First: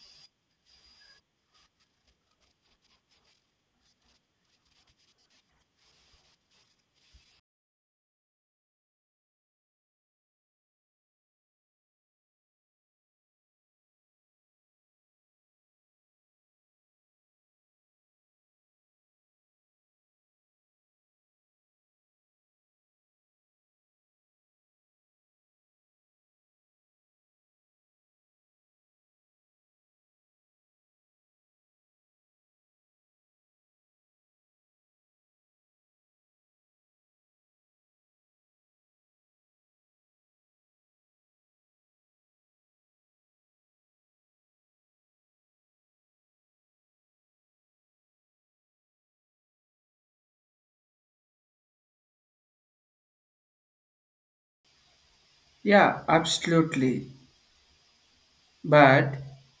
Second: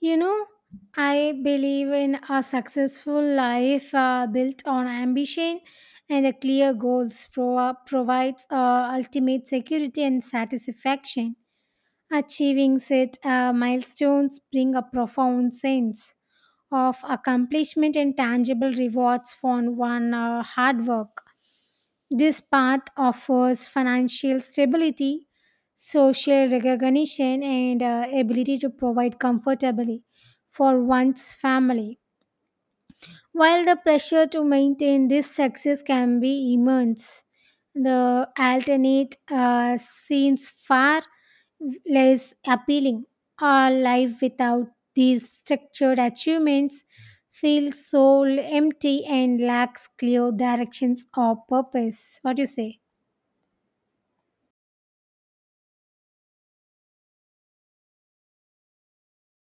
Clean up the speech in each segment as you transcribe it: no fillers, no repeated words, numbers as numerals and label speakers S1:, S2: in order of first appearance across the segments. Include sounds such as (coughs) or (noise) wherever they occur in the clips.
S1: You know, I believe in a successful life built on ambition and a clear goals provides ultimate security and satisfaction. Achieving set milestones bring a profound sense of accomplishment and tangible rewards for one hard work. This path offers financial stability, social recognition, and ability to provide comfortably for one's family. While the pressure to maintain this success can be immense, the alternate seems far less appealing. Our life without these structured achievements feels so empty and lacks clear directions or purpose. What do you say?
S2: Yeah, absolutely. But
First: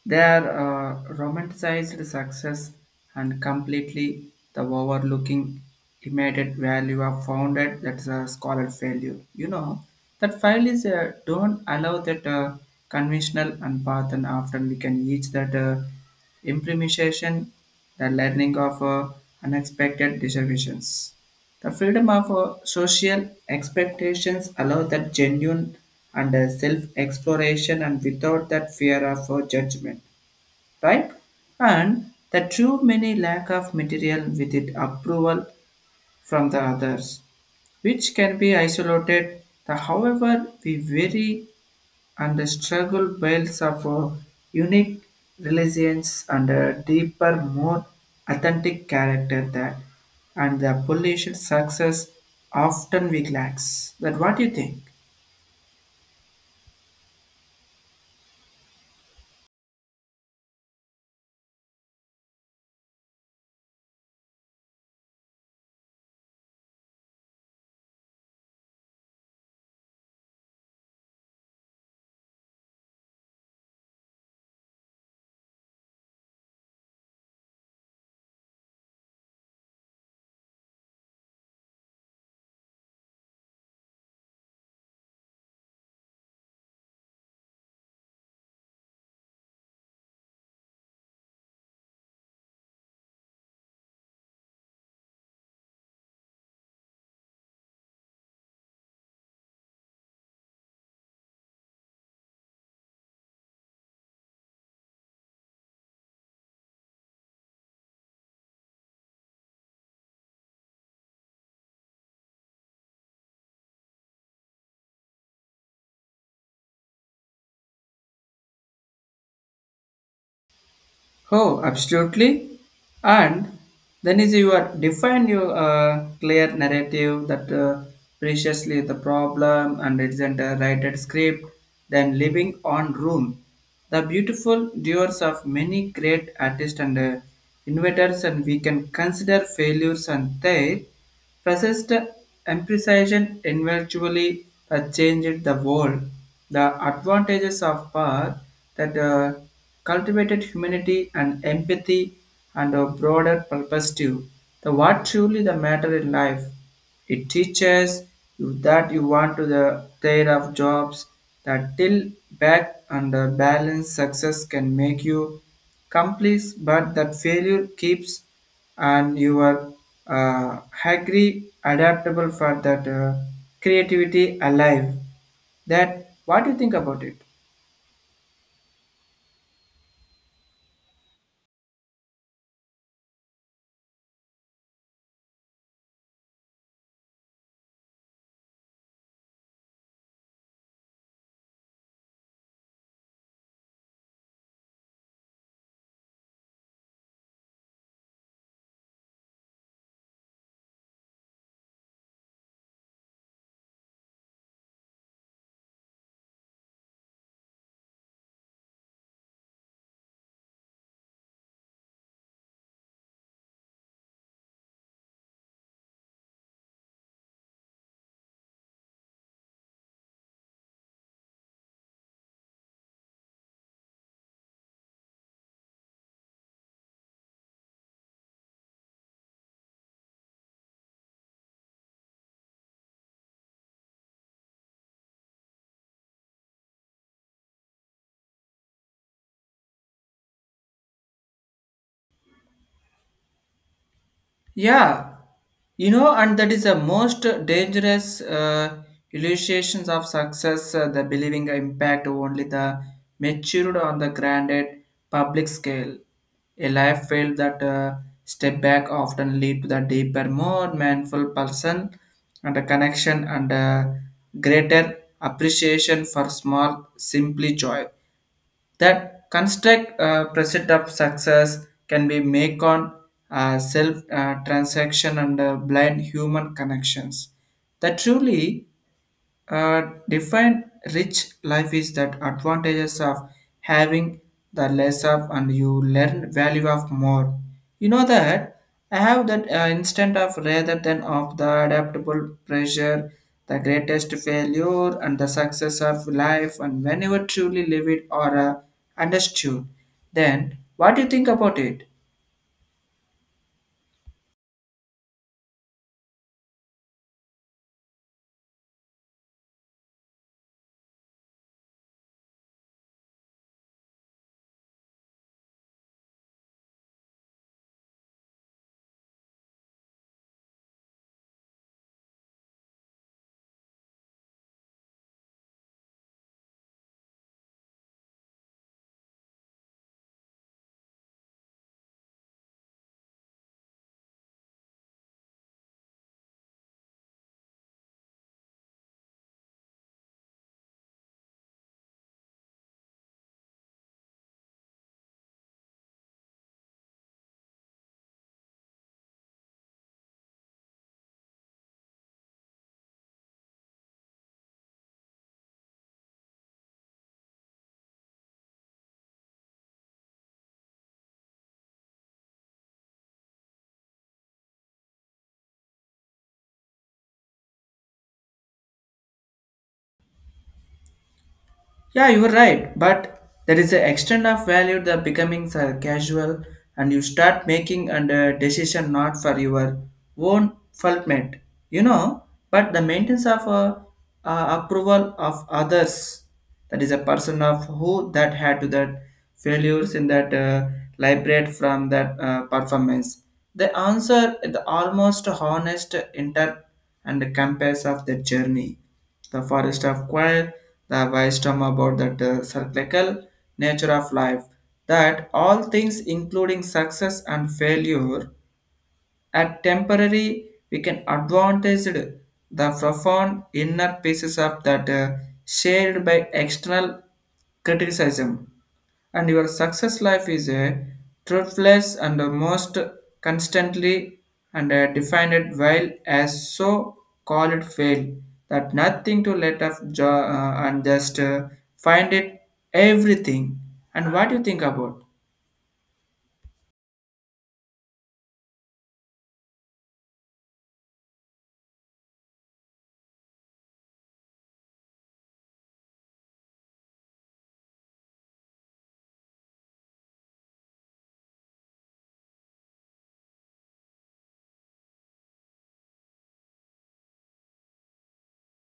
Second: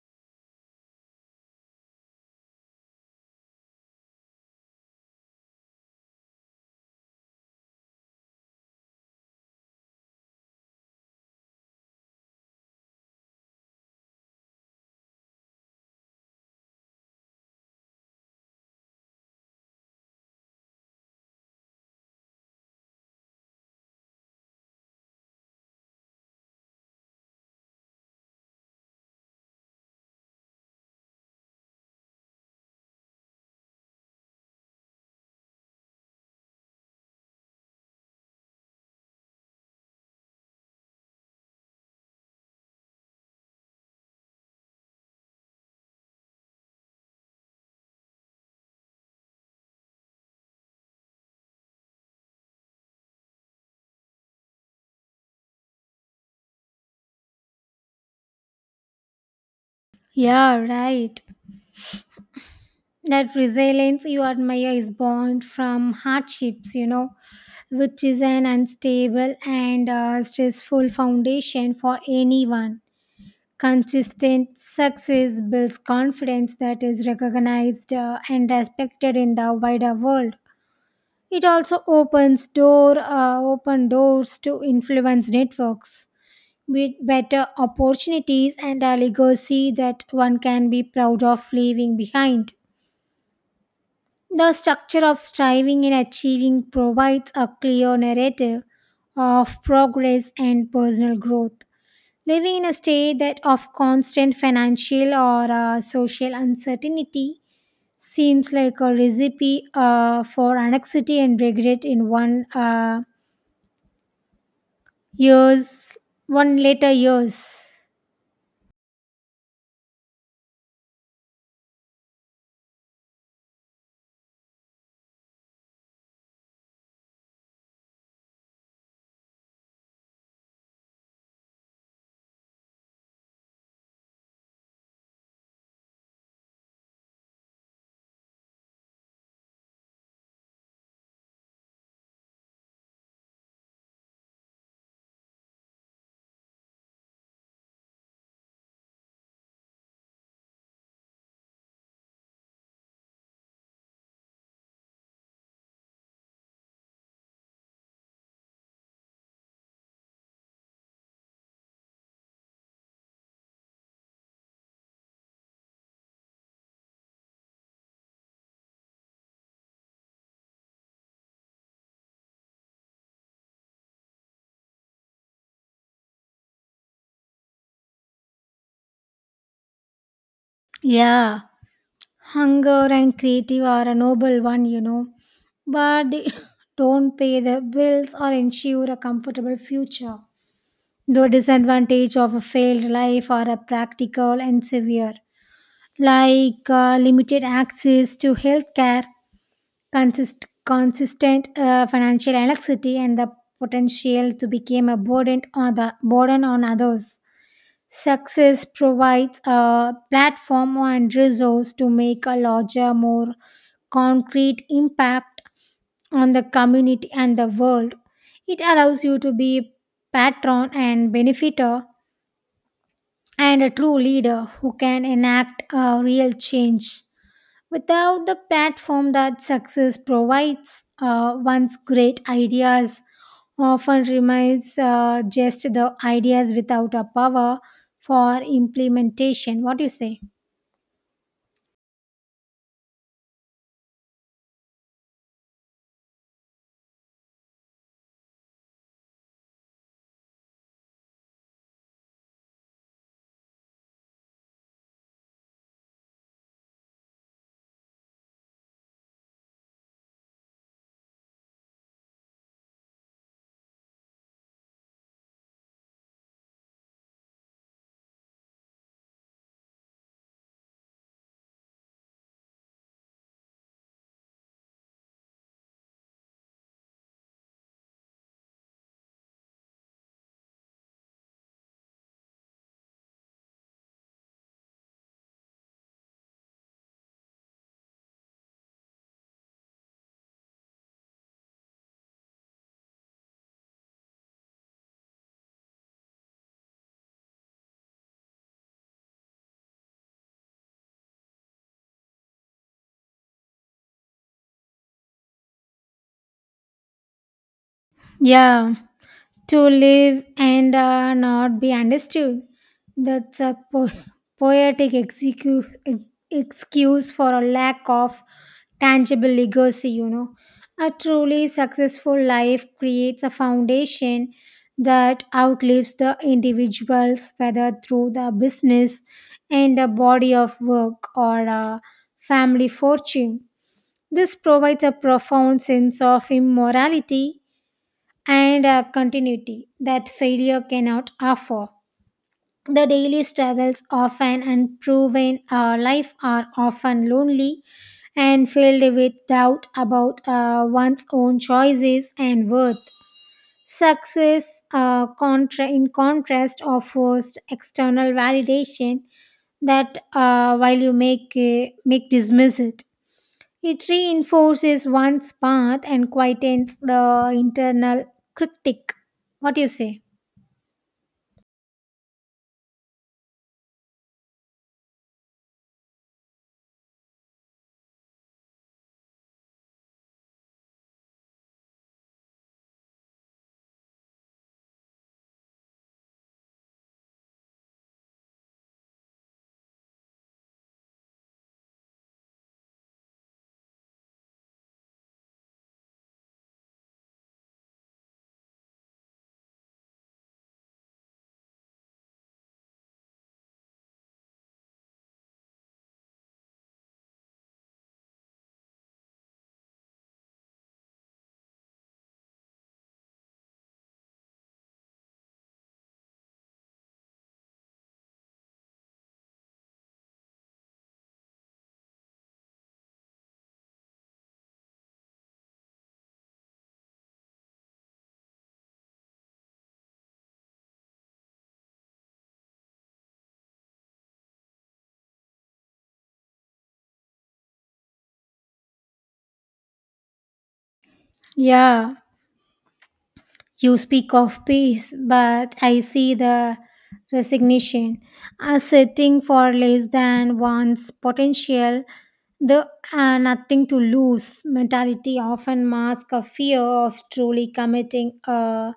S2: their romanticized success and completely the overlooking immediate value are founded that's a scholar failure. You know, that file is don't allow that conventional and path and often we can reach that implementation, the learning of unexpected deviations. The freedom of social expectations allow that genuine and self-exploration and without that fear of judgment, right? And the true many lack of material with it approval from the others, which can be isolated. The, however, we vary and the struggle builds up a unique resilience and a deeper, more authentic character that and the pollution success often we lacks. That what do you think?
S1: Yeah, right. That resilience you admire is born from hardships, you know, which is an unstable and stressful foundation for anyone. Consistent success builds confidence that is recognized and respected in the wider world. It also opens door open doors to influence networks with better opportunities and a legacy that one can be proud of leaving behind. The structure of striving and achieving provides a clear narrative of progress and personal growth. Living in a state that of constant financial or social uncertainty seems like a recipe for anxiety and regret in years, one later years.
S2: Oh, absolutely. And then is you are define your clear narrative that preciously the problem and it isn't a written script, then living on room. The beautiful doers of many great artists and inventors and we can consider failures and their Fascist imprecision eventually changed the world. The advantages of power that cultivated humanity and empathy and a broader perspective. The what truly the matter in life. It teaches you that you want to the care of jobs that till back and the balance success can make you complete but that failure keeps and you are agri adaptable for that creativity alive that what do you think about it?
S1: Yeah. Hunger and creative are a noble one, you know, but they (laughs) don't pay the bills or ensure a comfortable future. The disadvantage of a failed life are a practical and severe, like limited access to healthcare, consistent financial elasticity, and the potential to become a burden on others. Success provides a platform and resource to make a larger, more concrete impact on the community and the world. It allows you to be patron and benefiter and a true leader who can enact a real change. Without the platform that success provides, one's great ideas often remains just the ideas without a power for implementation. What do you say?
S2: Yeah, you know, and that is the most dangerous illustrations of success, the believing impact only the matured on the granted public scale. A life failed that step back often lead to the deeper, more mindful person and a connection and a greater appreciation for small, simply joy that construct precedent of success can be make on self transaction and blind human connections that truly define rich life is that advantages of having the less of and you learn value of more. You know that I have that instant of rather than of the adaptable pressure, the greatest failure and the success of life and whenever truly live it or understood. Then what do you think about it?
S1: Yeah. To live and not be understood. That's a poetic excuse for a lack of tangible legacy, you know. A truly successful life creates a foundation that outlives the individuals, whether through the business and a body of work or a family fortune. This provides a profound sense of immorality and a continuity that failure cannot offer. The daily struggles of an unproven life are often lonely and filled with doubt about one's own choices and worth. Success, in contrast, offers external validation that while you make dismiss it. It reinforces one's path and quietens the internal critic. What do you say?
S2: Yeah, you are right, but there is an extent of value that becoming so casual and you start making and decision not for your own fulfillment, you know, but the maintenance of approval of others, that is a person of who that had to that failures in that liberate from that performance. The answer is the almost honest inter and compass of the journey the forest of quiet, the wisdom about the cyclical nature of life, that all things including success and failure are temporary, we can advantage it. The profound inner pieces of that shared by external criticism and your success life is a truthless and the most constantly and a defined while as so call it fail that nothing to let up and just find it everything and what do you think about?
S1: Yeah. You speak of peace, but I see the resignation as setting for less than one's potential. The nothing to lose mentality often masks a fear of truly committing a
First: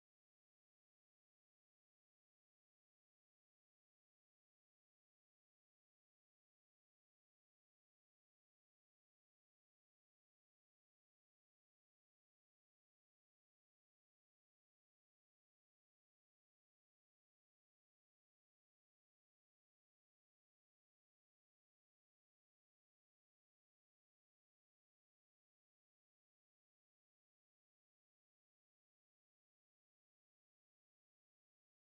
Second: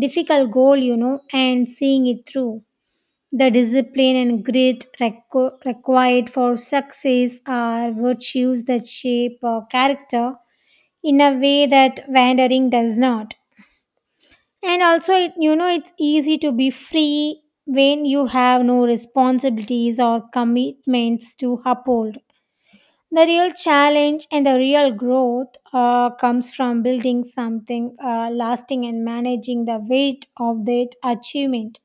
S1: difficult goal, you know, and seeing it through. The discipline and grit required for success are virtues that shape our character in a way that wandering does not. And also, it, you know, it's easy to be free when you have no responsibilities or commitments to uphold. The real challenge and the real growth comes from building something lasting and managing the weight of that achievement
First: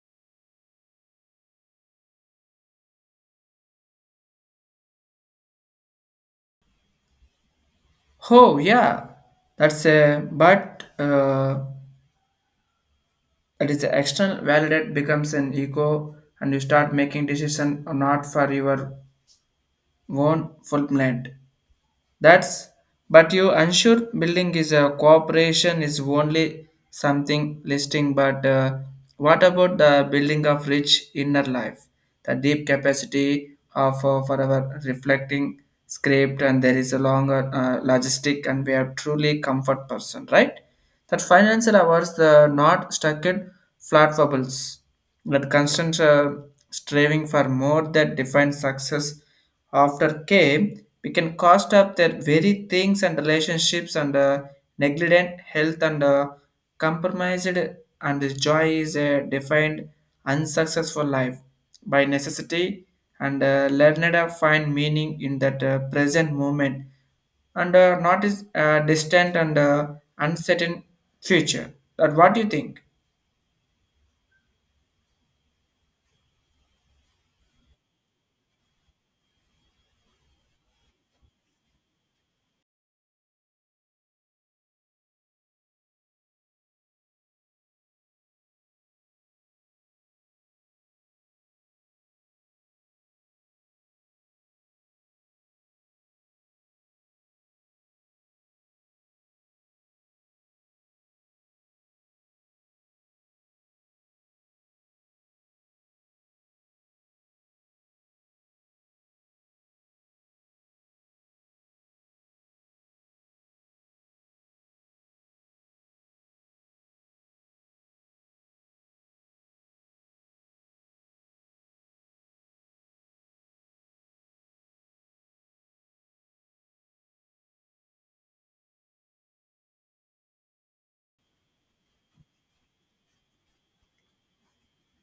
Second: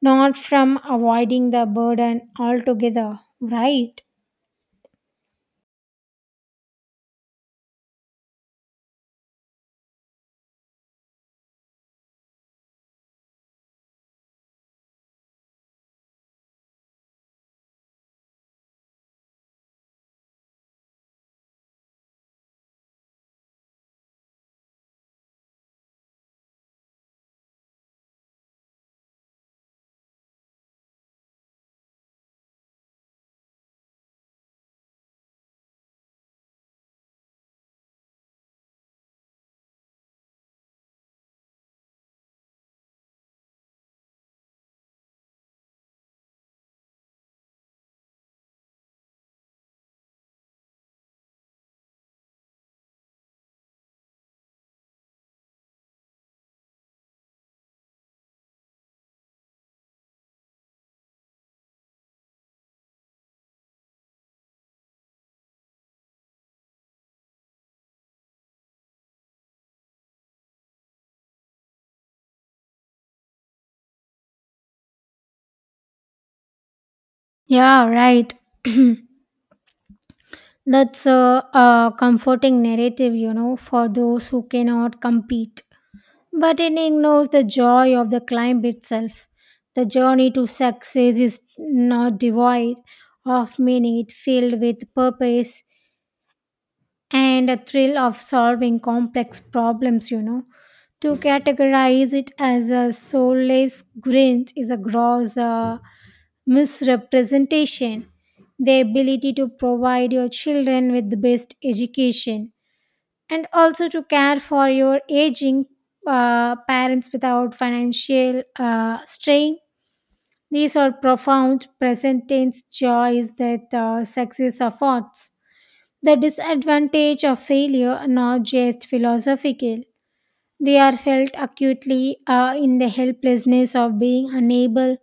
S1: not from avoiding the burden altogether, right?
S2: Oh, yeah, that's a but that is a external validate becomes an ego and you start making decision or not for your own fulfillment. That's but you unsure building is a cooperation is only something listing, but what about the building of rich inner life, the deep capacity of forever reflecting script, and there is a longer logistic, and we are truly comfort person, right? That financial hours the not stuck in flat bubbles. But constant striving for more that defines success after came, we can cost up their very things and relationships and negligent health and compromised and the joy is a defined unsuccessful life by necessity and learned to find meaning in that present moment and not is distant and uncertain future. But what do you think?
S1: Yeah, right. (clears throat) That's a comforting narrative, you know, for those who cannot compete. But it ignores the joy of the climb itself. The journey to success is not devoid of meaning, it filled with purpose and a thrill of solving complex problems, you know. To categorize it as a soulless grinch is a gross misrepresentation, the ability to provide your children with the best education, and also to care for your aging parents without financial strain. These are profound present tense joys that success affords. The disadvantage of failure are not just philosophical, they are felt acutely in the helplessness of being unable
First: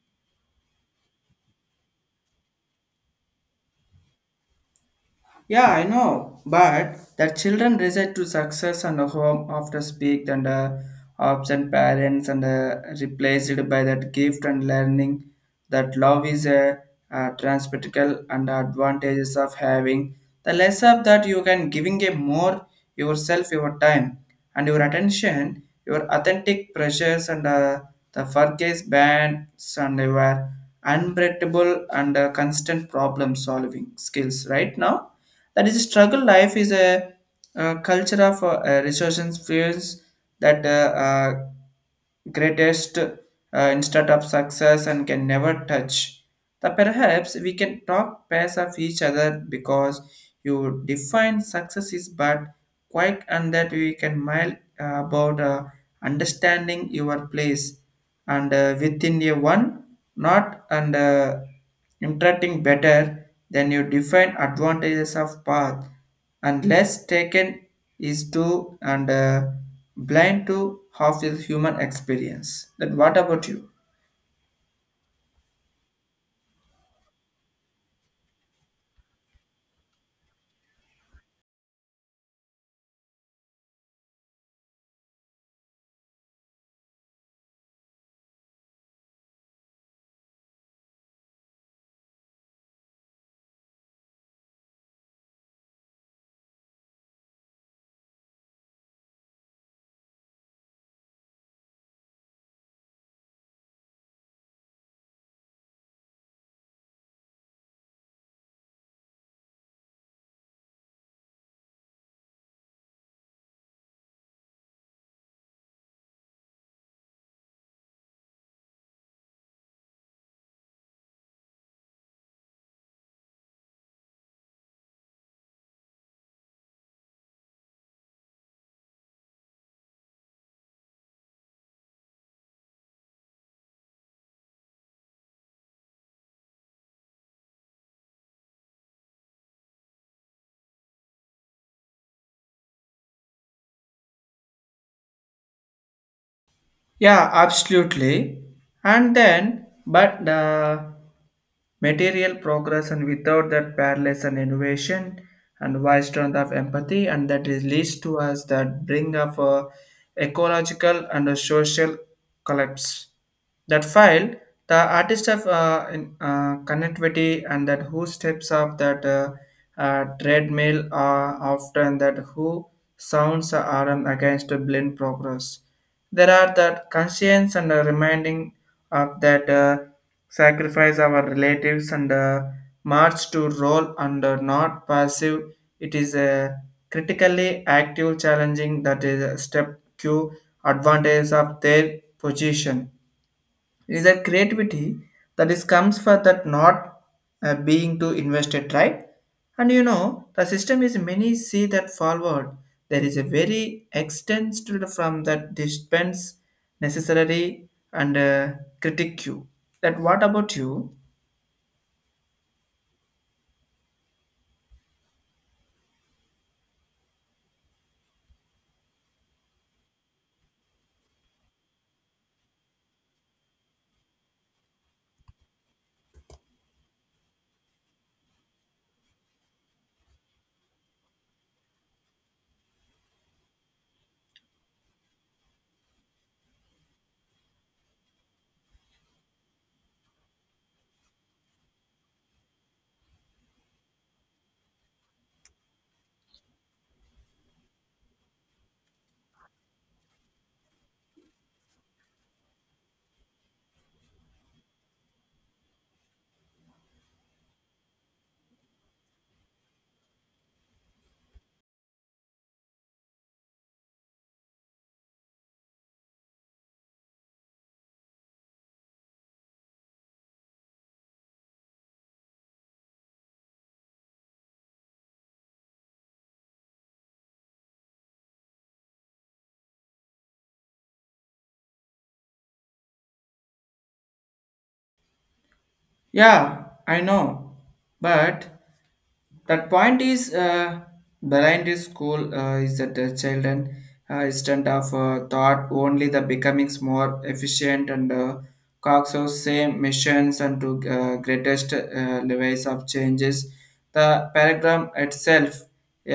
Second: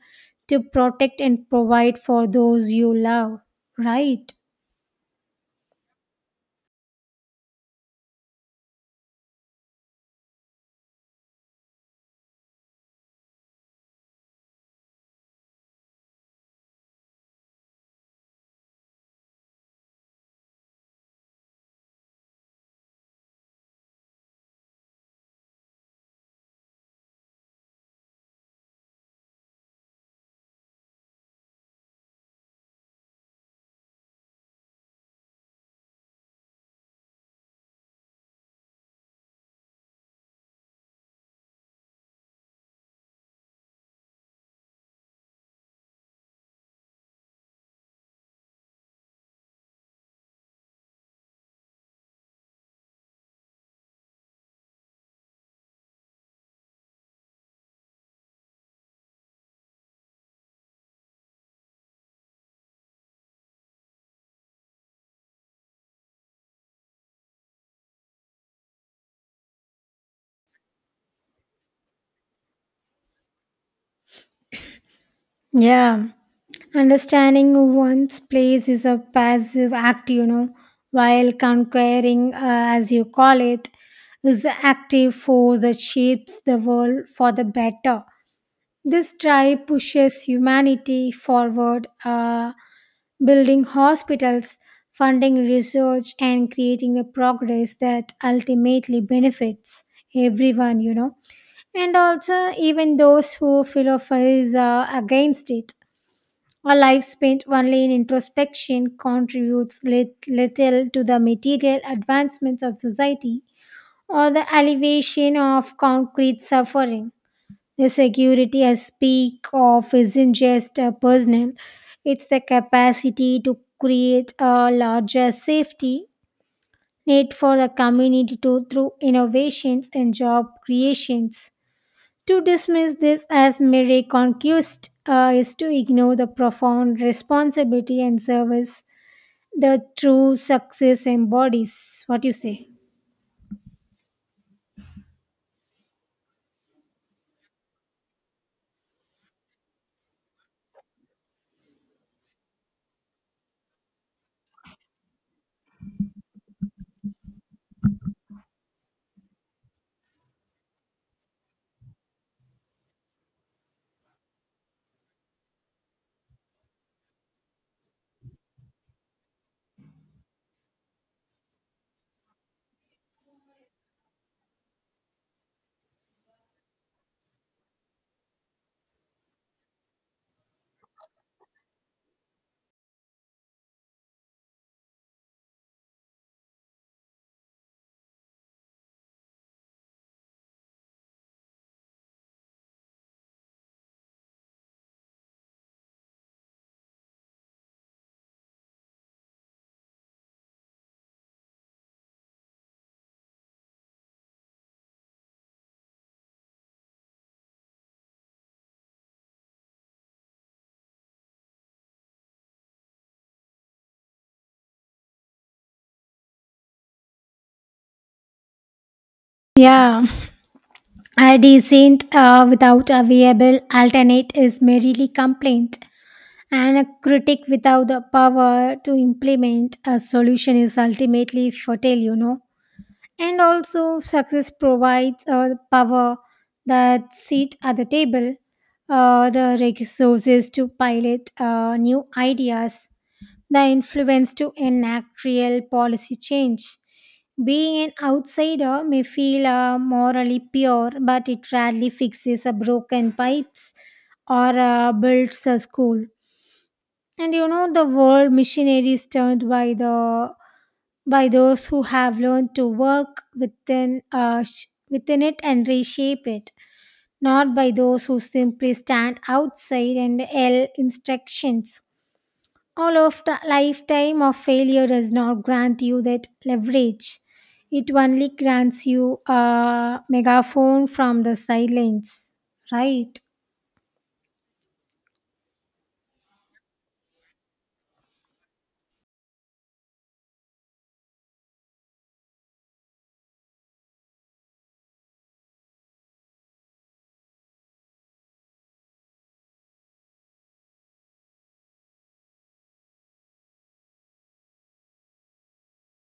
S1: to protect and provide for those you love, right?
S2: Yeah, I know, but that children resort to success and a home after speak and absent parents and replaced by that gift and learning that love is a, transpersonal and advantages of having the less of that you can giving a more yourself your time and your attention your authentic pressures and the focus bands and your unbreakable and constant problem solving skills right now that is, struggle life is a, culture of resources fears that greatest instead of success and can never touch. That perhaps we can talk pairs of each other because you define success is but quick and that we can mile about understanding your place and within a one not and interacting better than you define advantages of path and less taken is to and blind to half the human experience then what about you?
S1: Yeah. Understanding one's place is a passive act, you know, while conquering, as you call it, is the active force that shapes the world for the better. This drive pushes humanity forward, building hospitals, funding research, and creating the progress that ultimately benefits everyone, you know, and also even those who philosophize against it. A life spent only in introspection contributes little to the material advancements of society or the alleviation of concrete suffering. The security I speak of isn't just a personal, it's the capacity to create a larger safety net for the community to, through innovations and job creations. To dismiss this as mere conquest is to ignore the profound responsibility and service the true success embodies. What do you say?
S2: Yeah, absolutely. And then but material progress and without that parallels and innovation and wise strength of empathy and that is leads to us that bring of a ecological and a social collapse that file the artist of connectivity and that who steps off that treadmill often that who sounds are against a blind progress there are that conscience and a reminding of that sacrifice our relatives and march to role and not passive. It is a critically active challenging that is a step Q advantage of their position. It is a creativity that is comes for that not being too invested, right? And you know, the system is many see that forward. There is a very extended from that dispense necessary and critique you. That what about you?
S1: Yeah, a decent without a viable alternate is merely complaint. And a critic without the power to implement a solution is ultimately fertile, you know. And also, success provides the power that seat at the table, the resources to pilot new ideas, the influence to enact real policy change. Being an outsider may feel morally pure, but it rarely fixes a broken pipes or builds a school. And you know, the word missionary is termed by the by those who have learned to work within within it and reshape it, not by those who simply stand outside and yell instructions. All of the lifetime of failure does not grant you that leverage. It only grants you a megaphone from the silence, right?
S2: Yeah, I know. But that point is behind this school is that the children instead of thought only the becoming more efficient and cogs of same missions and to greatest levels of changes. The paragraph itself uh,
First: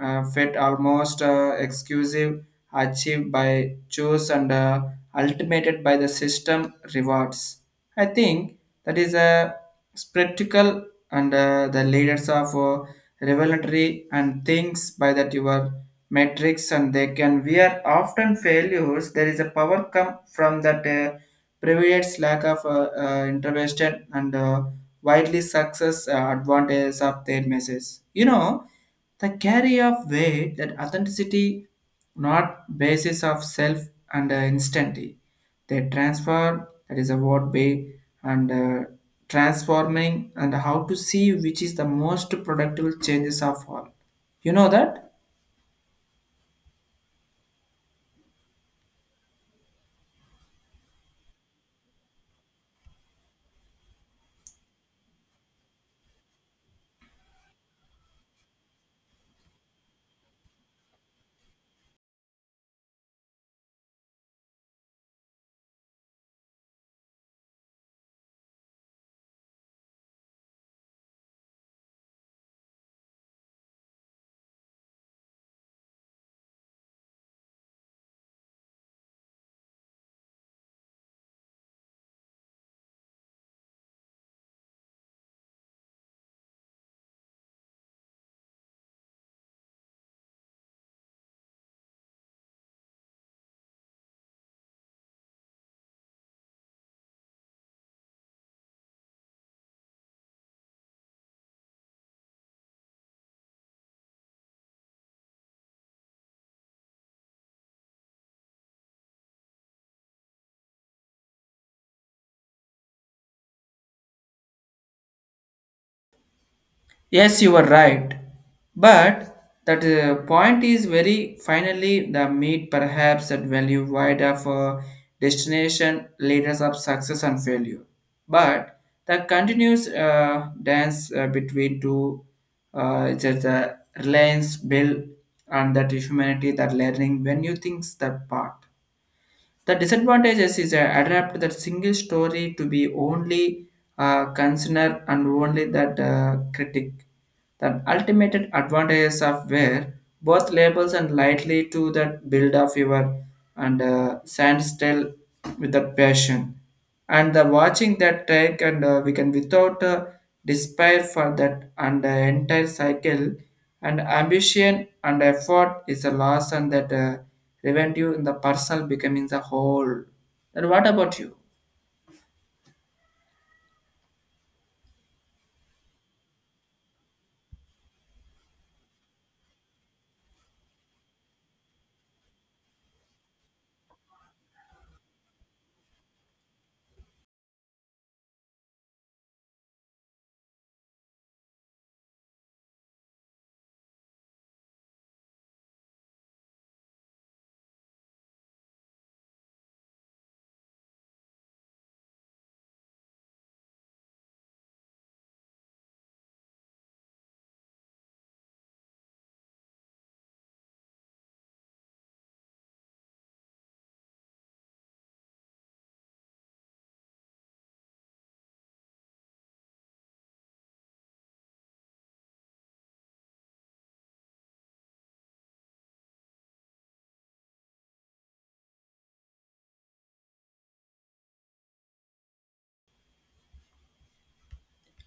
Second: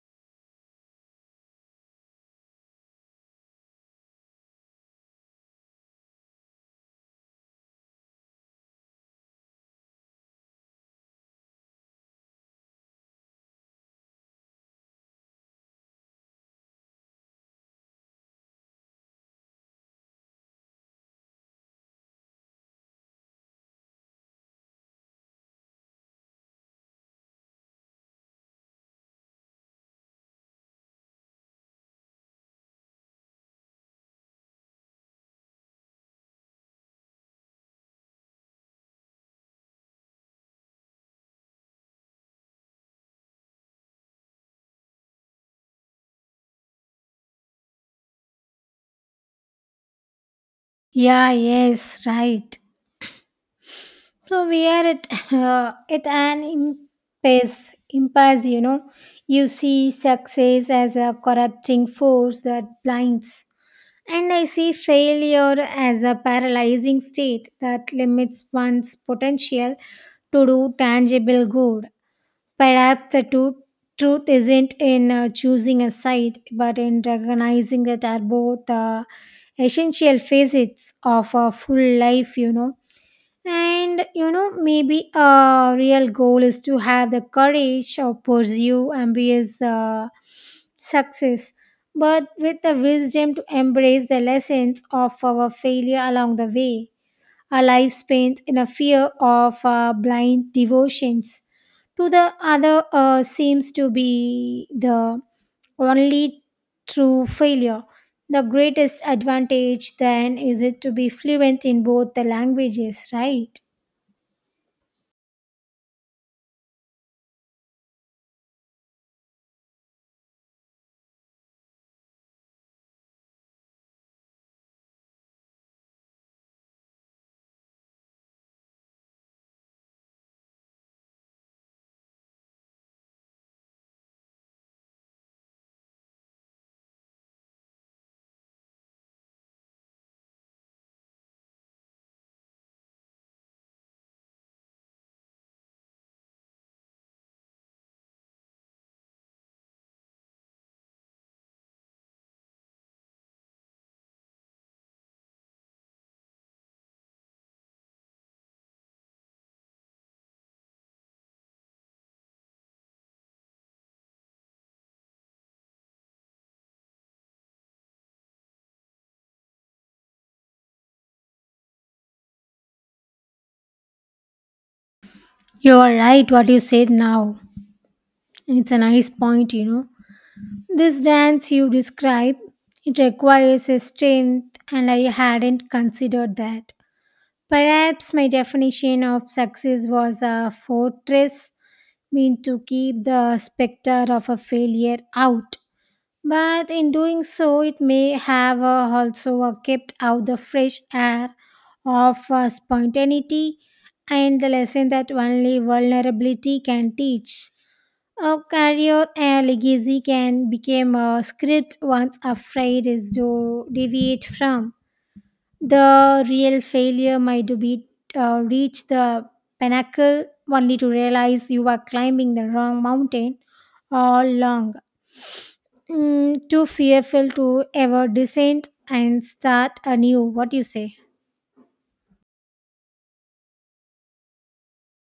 S2: uh, fit almost exclusive achieved by choice and ultimated by the system rewards. I think that is a spectacle and the leaders of revelatory and things by that your metrics and they can we are often failures there is a power come from that previous lack of intervention and widely success advantages of their message, you know, the carry of weight that authenticity not basis of self and instantly they transfer that is a word way and transforming and how to see which is the most productive changes of all, you know that.
S1: Yeah, yes, right. So we are at (laughs) at an impasse, you know, you see success as a corrupting force that blinds, and I see failure as a paralyzing state that limits one's potential to do tangible good. Perhaps the truth isn't in choosing a side, but in recognizing that are both essential facets of a full life. You know, and you know, maybe a real goal is to have the courage to pursue ambitious success, but with the wisdom to embrace the lessons of our failure along the way. Our life spent in a fear of blind devotions to the other seems to be the only true failure. The greatest advantage then is it to be fluent in both the languages, right?
S2: Yes, you are right. But that point is very finally the meet perhaps that value wide of destination leaders of success and failure. But the continuous dance between two it's just a reliance build and that humanity that learning when you think that part. The disadvantages is adapt that single story to be only consider and only that critic. The ultimate advantages of where both labels and lightly to that build of your and stand still with that passion and the watching that track, and we can without despair for that and the entire cycle and ambition and effort is a loss and that revenue in the personal becoming the whole and what about you?
S1: You are right what you said now. It's a nice point, you know. This dance you describe, it requires a strength and I hadn't considered that. Perhaps my definition of success was a fortress meant to keep the specter of a failure out. But in doing so, it may have also kept out the fresh air of spontaneity and the lesson that only vulnerability can teach. A career legacy can become a script once afraid is to deviate from. The real failure might be reach the pinnacle only to realize you are climbing the wrong mountain all along. Mm, too fearful to ever descend and start anew. What do you say?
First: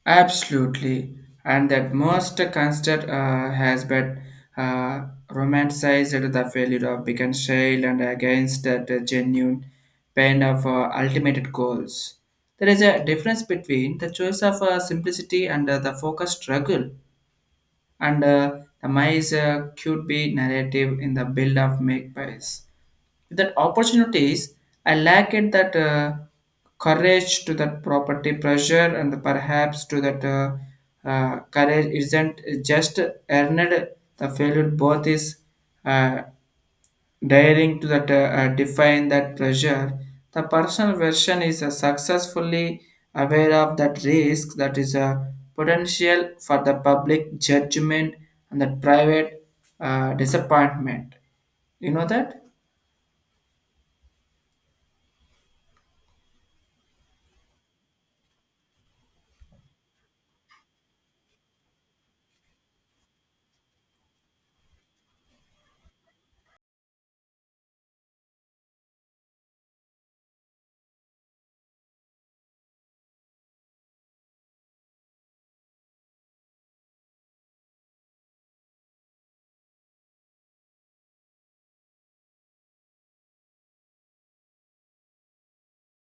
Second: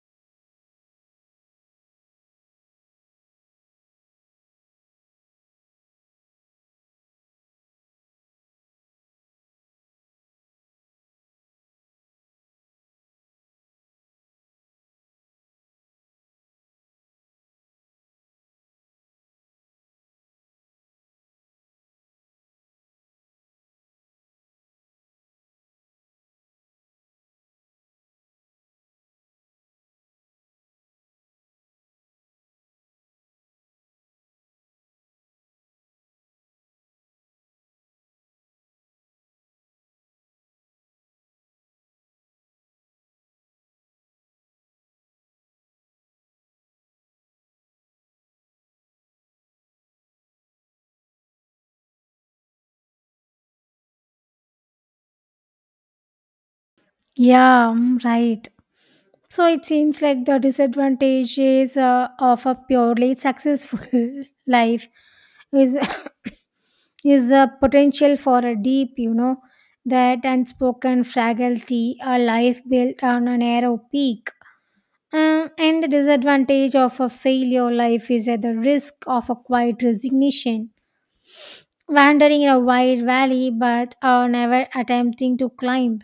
S2: Absolutely, and that most constant has been romanticized the failure of being child and against that genuine pain of ultimate goals. There is a difference between the choice of simplicity and the focused struggle, and the mice could be narrative in the build of make pies that opportunities I lack it that courage to that property pressure and perhaps to that courage isn't just earned the failure both is uh, daring to that define that pressure the personal version is successfully aware of that risk that is a potential for the public judgment and the private disappointment, you know that.
S1: Yeah, mm, right. So it seems like the disadvantages of a purely successful (laughs) life is (coughs) is a potential for a deep, you know, that unspoken fragility, a life built on a narrow peak. And the disadvantage of a failure life is at the risk of a quiet resignation, wandering in a wide valley but never attempting to climb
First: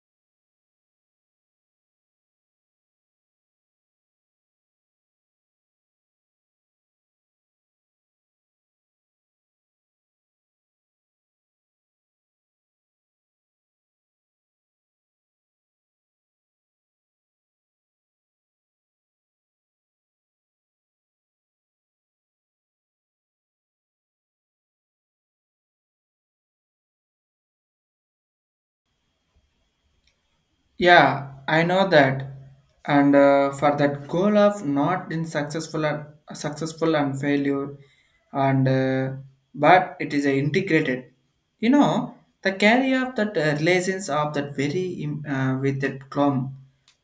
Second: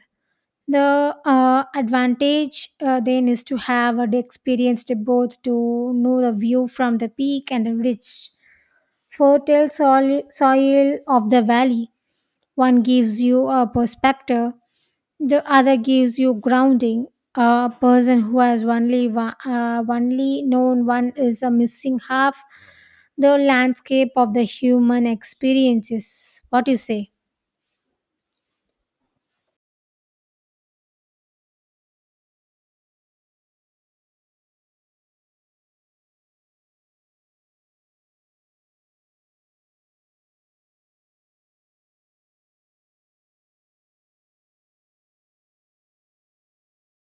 S1: the advantage then is to have experienced both to know the view from the peak and the rich fertile soil of the valley. One gives you a perspective, the other gives you grounding. A person who has only known one is a missing half the landscape of the human experiences. What do you say?
S2: Yeah, I know that. And for that goal of not in successful and successful and failure, and but it is a integrated. You know the carry of that relations of that very with that clump,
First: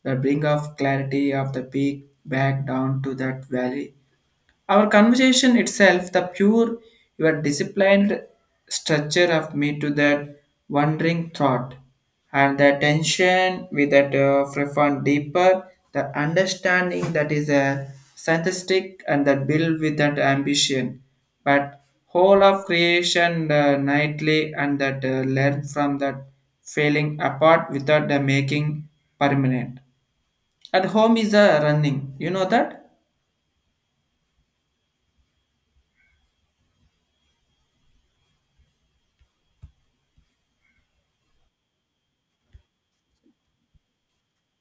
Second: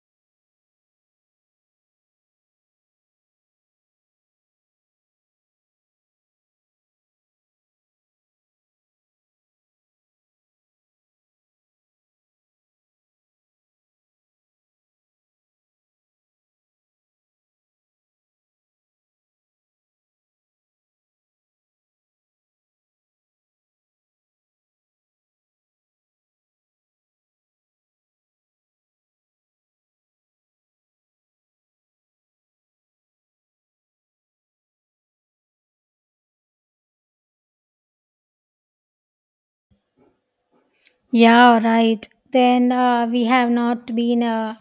S2: the bring of clarity of the peak back down to that valley our conversation itself, the pure, your disciplined structure of me to that wandering thought, and the tension with that profound deeper, the understanding that is a synthetic and that build with that ambition, but whole of creation nightly and that learn from that failing apart without the making permanent. At home is a running, you know that.
S1: Yeah, right. Then we have not been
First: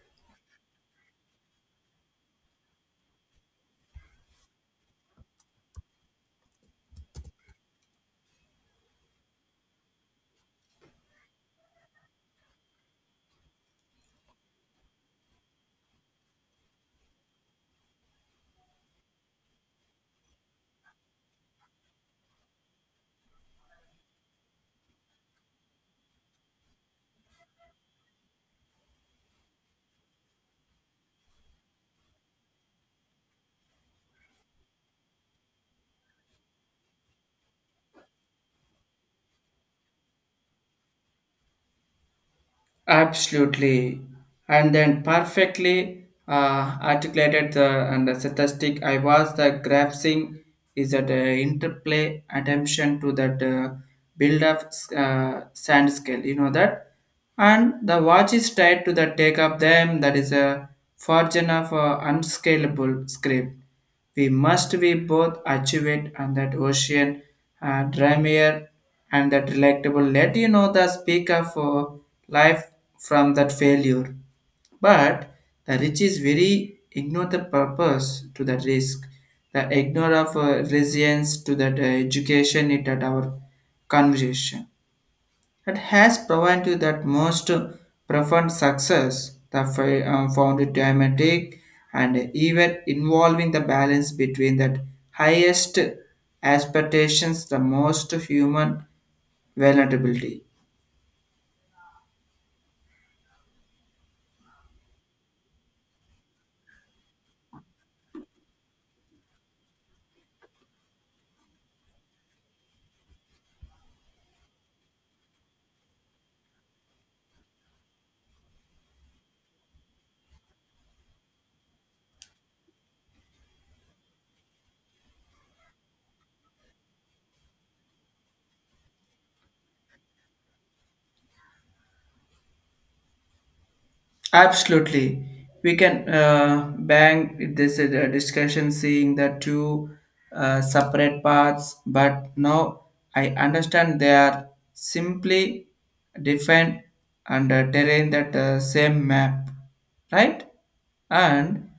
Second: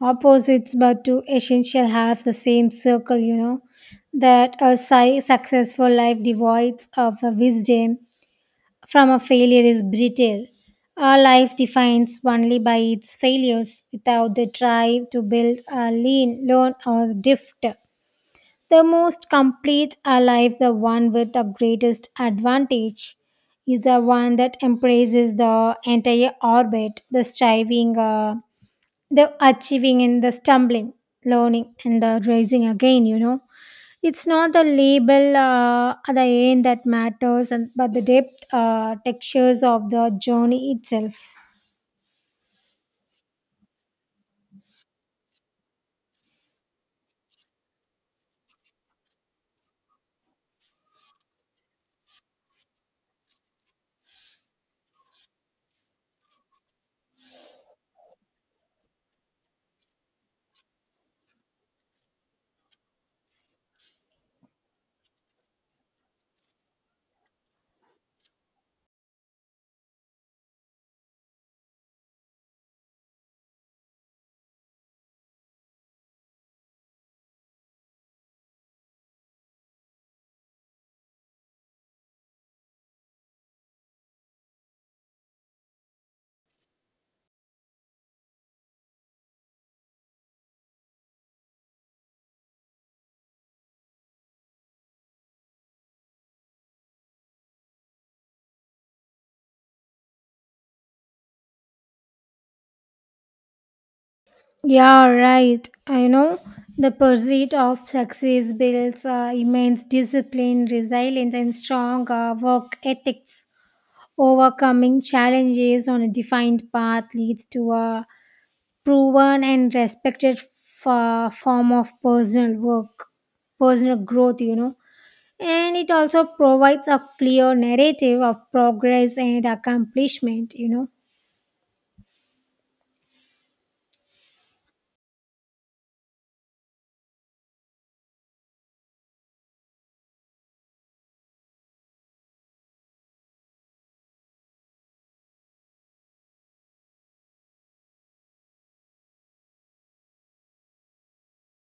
S1: opposites but two essential halves the same circle, you know, that a successful life divides of a wisdom from a failure is brittle. A life defined only by its failures without the drive to build a lean learn or drift, the most complete a life, the one with the greatest advantage is the one that embraces the entire orbit, the striving the achieving and the stumbling, learning and the rising again, you know. It's not the label at the end that matters, and but the depth textures of the journey itself.
S2: Absolutely. And then perfectly articulated the and the statistic I was the grasping is that interplay attention to that build up sand scale, you know that? And the watch is tied to the take up them that is a fortune of unscalable script we must be both achieved and that ocean dreamier and that delectable. Let you know the speaker for life from that failure. But the rich is very ignore the purpose to that risk. The ignore of resilience to that education it at our conversation that has provided you that most profound success that found it dramatic and even involving the balance between that highest aspirations the most human vulnerability.
S1: Yeah, right, I know. The pursuit of success builds immense discipline, resilience and strong work ethics. Overcoming challenges on a defined path leads to a proven and respected form of personal growth, you know. And it also provides a clear narrative of progress and accomplishment, you know.
S2: Absolutely. We can bang this discussion seeing the two separate paths, but now I understand they are simply defined under terrain that same map, right? And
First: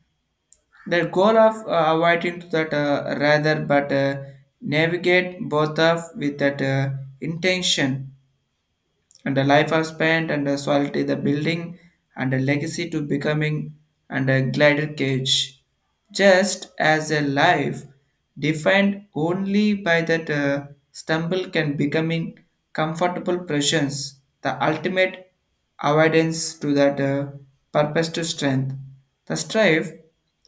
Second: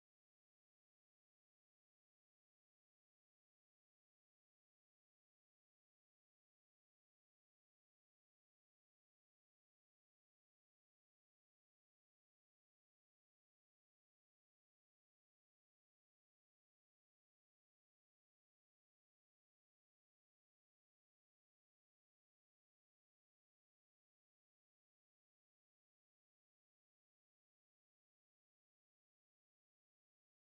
S2: the goal of avoiding to that rather but navigate both of with that intention and the life are spent and the solidity the building and a legacy to becoming and a glider cage just as a life defined only by that stumble can becoming comfortable presence the ultimate avoidance to that purpose to strength the strife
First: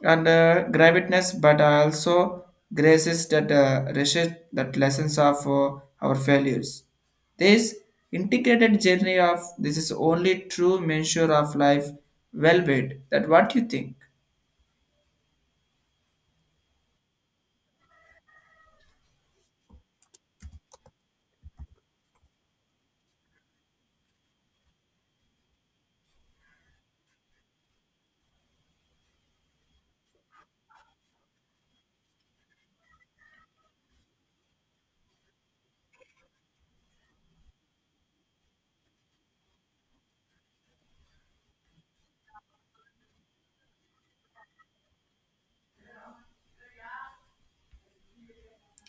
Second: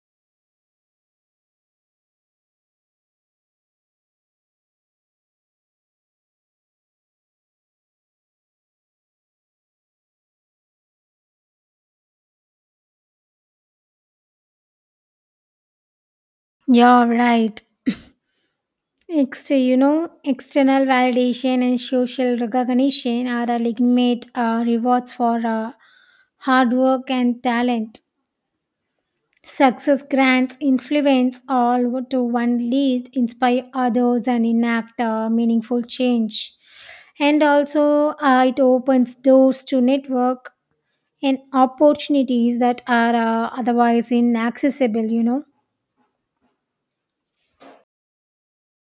S2: and gravitness but also graces that resist that lessons of our failures this integrated journey of this is only true measure of life well-being. That what you think.
S1: Yeah, right. You know, external validation and social recognition are a legitimate rewards for hard work and talent. Success grants influence all to one lead, inspire others, and enact meaningful change. And also, it opens doors to network and opportunities that are otherwise inaccessible, you know.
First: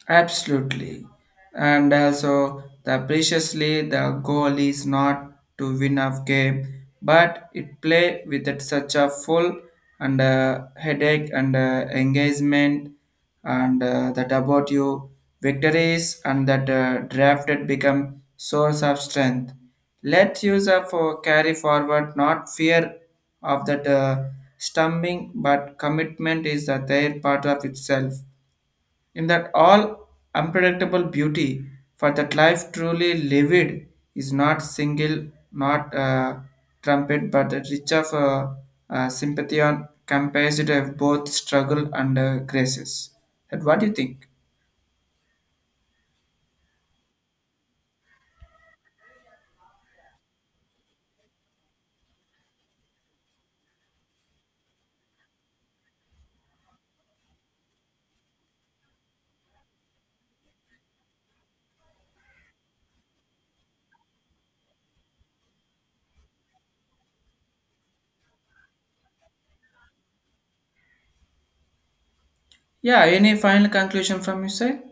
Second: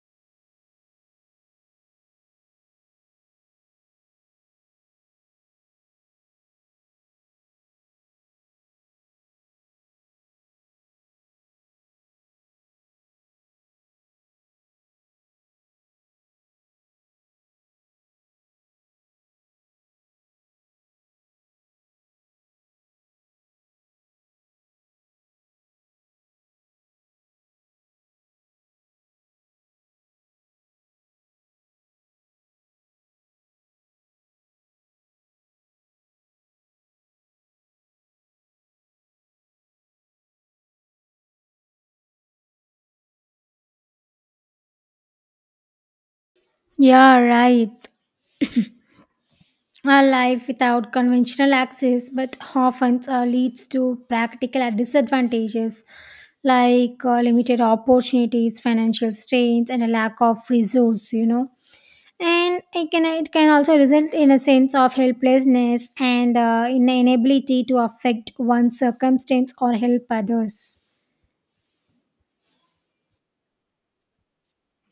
S2: Absolutely. And also, the preciously the goal is not to win a game, but it play with it such a full and headache and engagement and that about you victories and that drafted become source of strength. Let user for carry forward, not fear of that stumbling, but commitment is that their part of itself in that all unpredictable beauty for that life truly livid is not single not trumpet but the rich of sympathy on capacity of both struggle and graces that what do you think?
S1: Yeah, right. A life without conventional access, but often leads to practical disadvantages like limited opportunities, financial strains, and a lack of resource, you know. And it can also result in a sense of helplessness and in the inability to affect one's circumstance or help others.
S2: Yeah, any final conclusion from you side.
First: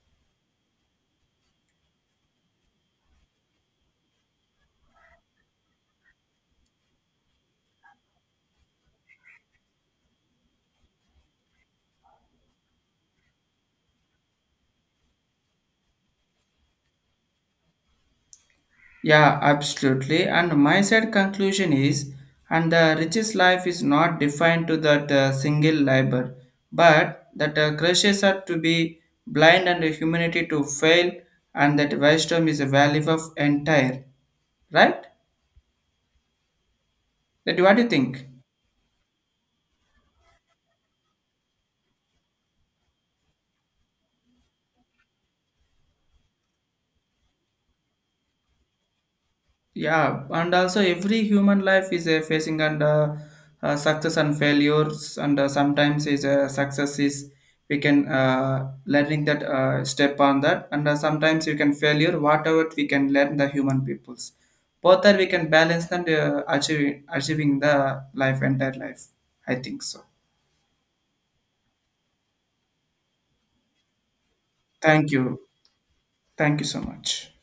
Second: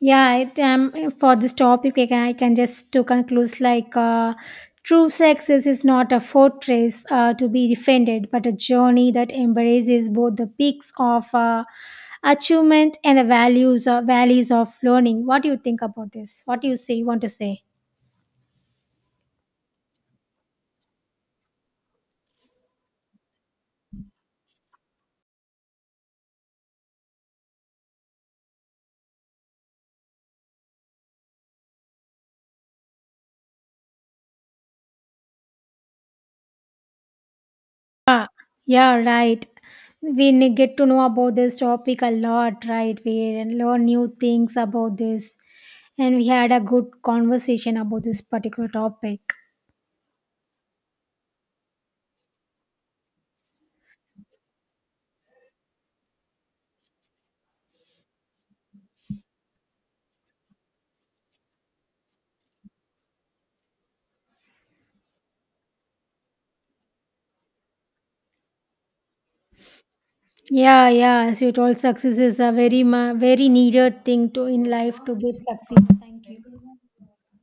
S1: Yeah, for this topic I can just to conclude like true success is not a fortress to be defended but a journey that embraces both the peaks of achievement and the values or valleys of learning. What do you think about this? What do you say you want to say?
S2: Yeah, absolutely. And my side conclusion is, and the richest life is not defined to that single labor, but that crushes are to be blind and humanity to fail, and that wisdom is a value of entire. Right? That what do you think?
S1: Yeah, right. We get to know about this topic a lot, right? We learn new things about this, and we had a good conversation about this particular topic.
S2: Yeah, and also every human life is facing under success and failures and sometimes is success is we can learning that step on that and sometimes you can failure whatever we can learn the human peoples both are we can balance and achieving the life entire life I think so.
S1: Yeah, yeah. As you told, success is a very needed thing to in life
S2: Thank
S1: to get
S2: you.
S1: succeed. Thank
S2: Thank
S1: you.
S2: you so much.